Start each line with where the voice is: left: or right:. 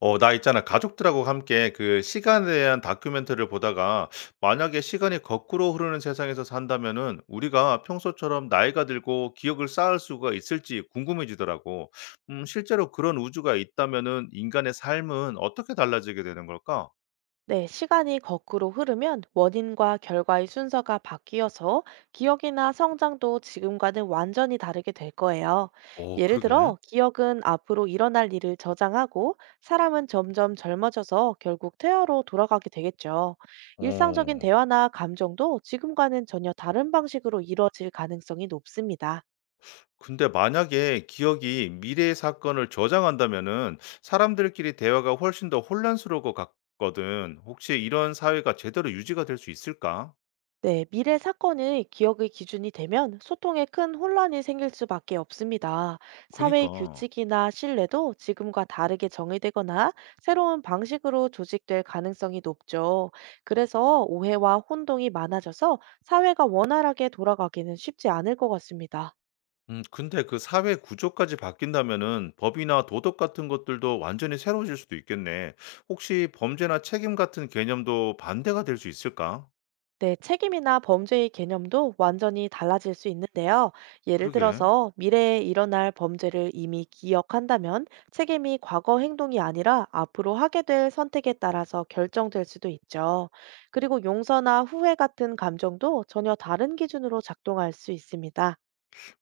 left: 어, 나 있잖아. 가족들하고 함께 그 시간에 대한 다큐멘터리를 보다가 만약에 시간이 거꾸로 흐르는 세상에서 산다면은 우리가 평소처럼 나이가 들고 기억을 쌓을 수가 있을지 궁금해지더라고. 실제로 그런 우주가 있다면은 인간의 삶은 어떻게 달라지게 되는 걸까?
right: 네, 시간이 거꾸로 흐르면 원인과 결과의 순서가 바뀌어서 기억이나 성장도 지금과는 완전히 다르게 될 거예요.
left: 어,
right: 예를
left: 그러게.
right: 들어, 기억은 앞으로 일어날 일을 저장하고 사람은 점점 젊어져서 결국 퇴화로 돌아가게 되겠죠. 일상적인
left: 어.
right: 대화나 감정도 지금과는 전혀 다른 방식으로 이루어질 가능성이 높습니다.
left: 근데 만약에 기억이 미래의 사건을 저장한다면은 사람들끼리 대화가 훨씬 더 혼란스러울 것 같거든. 혹시 이런 사회가 제대로 유지가 될 수 있을까?
right: 네, 미래 사건의 기억의 기준이 되면 소통에 큰 혼란이 생길 수밖에 없습니다. 사회의
left: 그니까.
right: 규칙이나 신뢰도 지금과 다르게 정의되거나 새로운 방식으로 조직될 가능성이 높죠. 그래서 오해와 혼동이 많아져서 사회가 원활하게 돌아가기는 쉽지 않을 것 같습니다.
left: 근데 그 사회 구조까지 바뀐다면은 법이나 도덕 같은 것들도 완전히 새로워질 수도 있겠네. 혹시 범죄나 책임 같은 개념도 반대가 될 수 있을까?
right: 네, 책임이나 범죄의 개념도 완전히 달라질 수 있는데요. 예를
left: 그러게.
right: 들어서 미래에 일어날 범죄를 이미 기억한다면 책임이 과거 행동이 아니라 앞으로 하게 될 선택에 따라서 결정될 수도 있죠. 그리고 용서나 후회 같은 감정도 전혀 다른 기준으로 작동할 수 있습니다.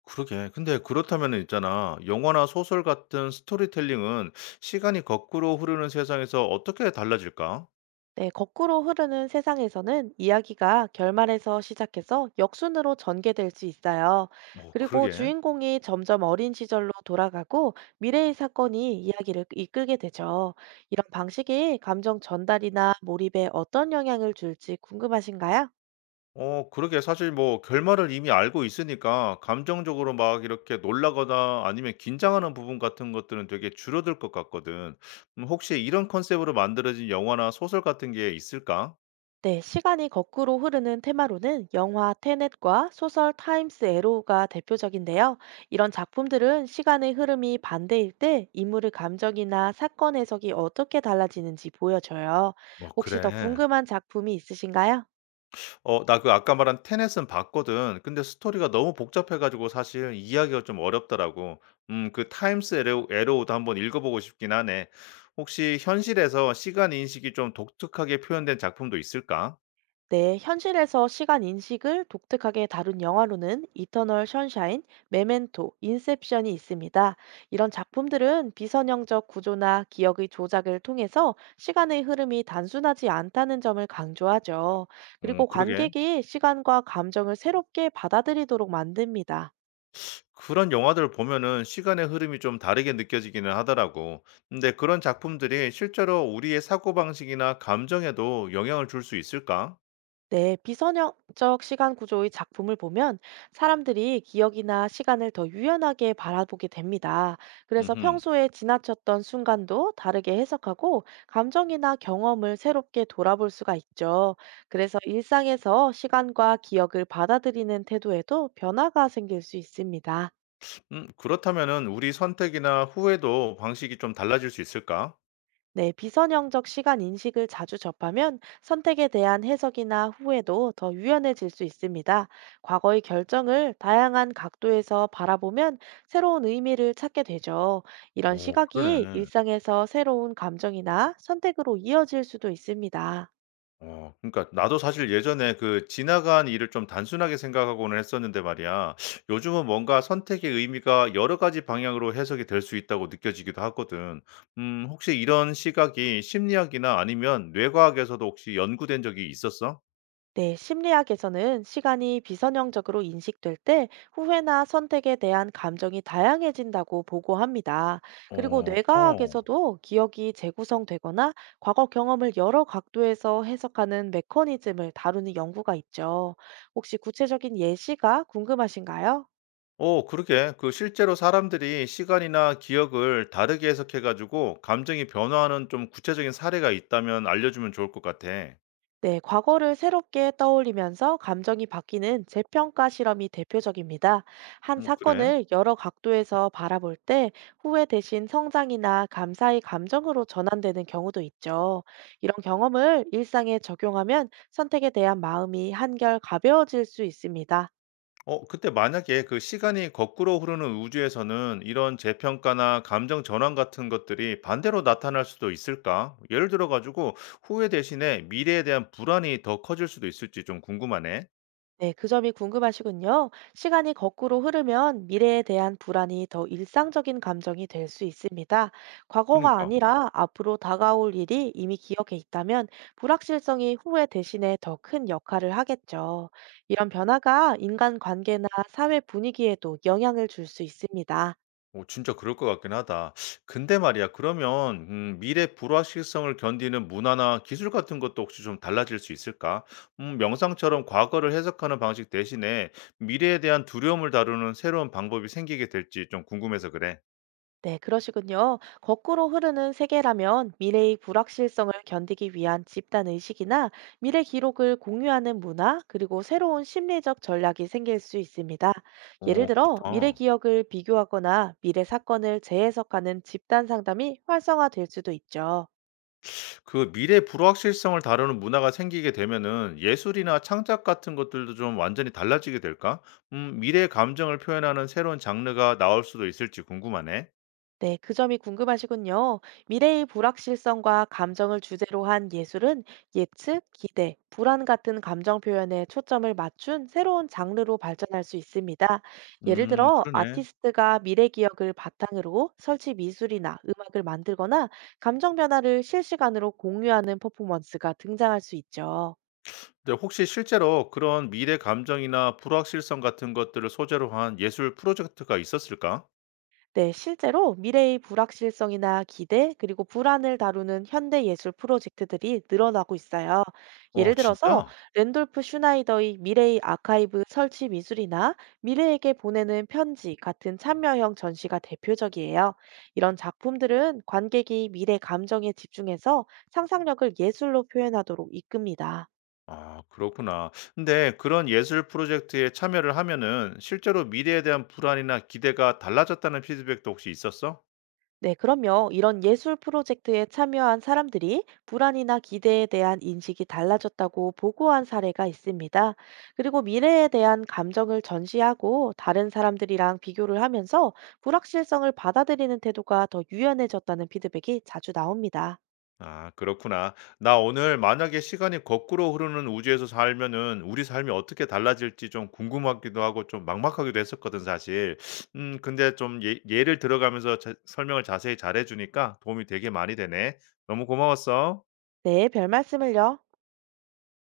left: 그러게. 근데 그렇다면은 있잖아. 영화나 소설 같은 스토리텔링은 시간이 거꾸로 흐르는 세상에서 어떻게 달라질까?
right: 네, 거꾸로 흐르는 세상에서는 이야기가 결말에서 시작해서 역순으로 전개될 수 있어요.
left: 어,
right: 그리고
left: 그러게.
right: 주인공이 점점 어린 시절로 돌아가고 미래의 사건이 이야기를 이끌게 되죠. 이런 방식이 감정 전달이나 몰입에 어떤 영향을 줄지 궁금하신가요?
left: 어 그러게 사실 뭐 결말을 이미 알고 있으니까 감정적으로 막 이렇게 놀라거나 아니면 긴장하는 부분 같은 것들은 되게 줄어들 것 같거든. 혹시 이런 컨셉으로 만들어진 영화나 소설 같은 게 있을까?
right: 네, 시간이 거꾸로 흐르는 테마로는 영화 테넷과 소설 타임스 에로우가 대표적인데요. 이런 작품들은 시간의 흐름이 반대일 때 인물의 감정이나 사건 해석이 어떻게 달라지는지 보여줘요.
left: 어
right: 혹시 더
left: 그래.
right: 궁금한 작품이 있으신가요?
left: 어 나 그 아까 말한 테넷은 봤거든. 근데 스토리가 너무 복잡해 가지고 사실 이해하기가 좀 어렵더라고. 그 타임스 에러 에로우도 한번 읽어 보고 싶긴 하네. 혹시 현실에서 시간 인식이 좀 독특하게 표현된 작품도 있을까?
right: 네, 현실에서 시간 인식을 독특하게 다룬 영화로는 이터널 션샤인, 메멘토, 인셉션이 있습니다. 이런 작품들은 비선형적 구조나 기억의 조작을 통해서 시간의 흐름이 단순하지 않다는 점을 강조하죠.
left: 어
right: 그리고
left: 그러게.
right: 관객이 시간과 감정을 새롭게 받아들이도록 만듭니다.
left: 그런 영화들 보면은 시간의 흐름이 좀 다르게 느껴지기는 하더라고. 근데 그런 작품들이 실제로 우리의 사고방식이나 감정에도 영향을 줄 수 있을까?
right: 네, 비선형적 시간 구조의 작품을 보면 사람들이 기억이나 시간을 더 유연하게 바라보게 됩니다. 그래서
left: 음흠.
right: 평소에 지나쳤던 순간도 다르게 해석하고 감정이나 경험을 새롭게 돌아볼 수가 있죠. 그래서 일상에서 시간과 기억을 받아들이는 태도에도 변화가 생길 수 있습니다.
left: 그렇다면은 우리 선택이나 후회도 방식이 좀 달라질 수 있을까?
right: 네, 비선형적 시간 인식을 자주 접하면 선택에 대한 해석이나 후회도 더 유연해질 수 있습니다. 과거의 결정을 다양한 각도에서 바라보면 새로운 의미를 찾게 되죠. 이런
left: 오,
right: 시각이
left: 그러네.
right: 일상에서 새로운 감정이나 선택으로 이어질 수도 있습니다.
left: 어 그러니까 나도 사실 예전에 그 지나간 일을 좀 단순하게 생각하고는 했었는데 말이야. 요즘은 뭔가 선택의 의미가 여러 가지 방향으로 해석이 될 수 있다고 느껴지기도 하거든. 혹시 이런 시각이 심리학이나 아니면 뇌과학에서도 혹시 연구된 적이 있었어?
right: 네, 심리학에서는 시간이 비선형적으로 인식될 때 후회나 선택에 대한 감정이 다양해진다고 보고합니다. 그리고
left: 어 어...
right: 뇌과학에서도 기억이 재구성되거나 과거 경험을 여러 각도에서 해석하는 메커니즘을 다루는 연구가 있죠. 혹시 구체적인 예시가 궁금하신가요?
left: 어 그러게. 그 실제로 사람들이 시간이나 기억을 다르게 해석해 가지고 감정이 변화하는 좀 구체적인 사례가 있다면 알려주면 좋을 것 같아.
right: 네, 과거를 새롭게 떠올리면서 감정이 바뀌는 재평가 실험이 대표적입니다. 한
left: 어 그래?
right: 사건을 여러 각도에서 바라볼 때 후회 대신 성장이나 감사의 감정으로 전환되는 경우도 있죠. 이런 경험을 일상에 적용하면 선택에 대한 마음이 한결 가벼워질 수 있습니다.
left: 어 그때 만약에 그 시간이 거꾸로 흐르는 우주에서는 이런 재평가나 감정 전환 같은 것들이 반대로 나타날 수도 있을까? 예를 들어 가지고 후회 대신에 미래에 대한 불안이 더 커질 수도 있을지 좀 궁금하네.
right: 네, 그 점이 궁금하시군요. 시간이 거꾸로 흐르면 미래에 대한 불안이 더 일상적인 감정이 될 수 있습니다. 과거가
left: 그니까. 러
right: 아니라 앞으로 다가올 일이 이미 기억에 있다면 불확실성이 후회 대신에 더 큰 역할을 하겠죠. 이런 변화가 인간 관계나 사회 분위기에도 영향을 줄 수 있습니다.
left: 오 진짜 그럴 것 같긴 하다. 근데 말이야 그러면 미래 불확실성을 견디는 문화나 기술 같은 것도 혹시 좀 달라질 수 있을까? 명상처럼 과거를 해석하는 방식 대신에 미래에 대한 두려움을 다루는 새로운 방법이 생기게 될지 좀 궁금해서 그래.
right: 네, 그러시군요. 거꾸로 흐르는 세계라면 미래의 불확실성을 견디기 위한 집단 의식이나 미래 기록을 공유하는 문화, 그리고 새로운 심리적 전략이 생길 수 있습니다. 예를
left: 어
right: 들어, 미래
left: 그렇다.
right: 기억을 비교하거나 미래 사건을 재해석하는 집단 상담이 활성화될 수도 있죠.
left: 그 미래 불확실성을 다루는 문화가 생기게 되면은 예술이나 창작 같은 것들도 좀 완전히 달라지게 될까? 미래의 감정을 표현하는 새로운 장르가 나올 수도 있을지 궁금하네.
right: 네, 그 점이 궁금하시군요. 미래의 불확실성과 감정을 주제로 한 예술은 예측, 기대, 불안 같은 감정 표현에 초점을 맞춘 새로운 장르로 발전할 수 있습니다. 예를 들어,
left: 그러네.
right: 아티스트가 미래 기억을 바탕으로 설치 미술이나 음악을 만들거나 감정 변화를 실시간으로 공유하는 퍼포먼스가 등장할 수 있죠.
left: 근데 혹시 실제로 그런 미래 감정이나 불확실성 같은 것들을 소재로 한 예술 프로젝트가 있었을까?
right: 네, 실제로 미래의 불확실성이나 기대, 그리고 불안을 다루는 현대 예술 프로젝트들이 늘어나고 있어요. 예를
left: 어
right: 들어서
left: 진짜?
right: 랜돌프 슈나이더의 미래의 아카이브 설치 미술이나 미래에게 보내는 편지 같은 참여형 전시가 대표적이에요. 이런 작품들은 관객이 미래 감정에 집중해서 상상력을 예술로 표현하도록 이끕니다.
left: 아 그렇구나. 근데 그런 예술 프로젝트에 참여를 하면은 실제로 미래에 대한 불안이나 기대가 달라졌다는 피드백도 혹시 있었어?
right: 네, 그럼요. 이런 예술 프로젝트에 참여한 사람들이 불안이나 기대에 대한 인식이 달라졌다고 보고한 사례가 있습니다. 그리고 미래에 대한 감정을 전시하고 다른 사람들이랑 비교를 하면서 불확실성을 받아들이는 태도가 더 유연해졌다는 피드백이 자주 나옵니다.
left: 아, 그렇구나. 나 오늘 만약에 시간이 거꾸로 흐르는 우주에서 살면은 우리 삶이 어떻게 달라질지 좀 궁금하기도 하고 좀 막막하기도 했었거든, 사실. 근데 좀 예를 들어가면서 설명을 자세히 잘해주니까 도움이 되게 많이 되네. 너무 고마웠어.
right: 네, 별 말씀을요.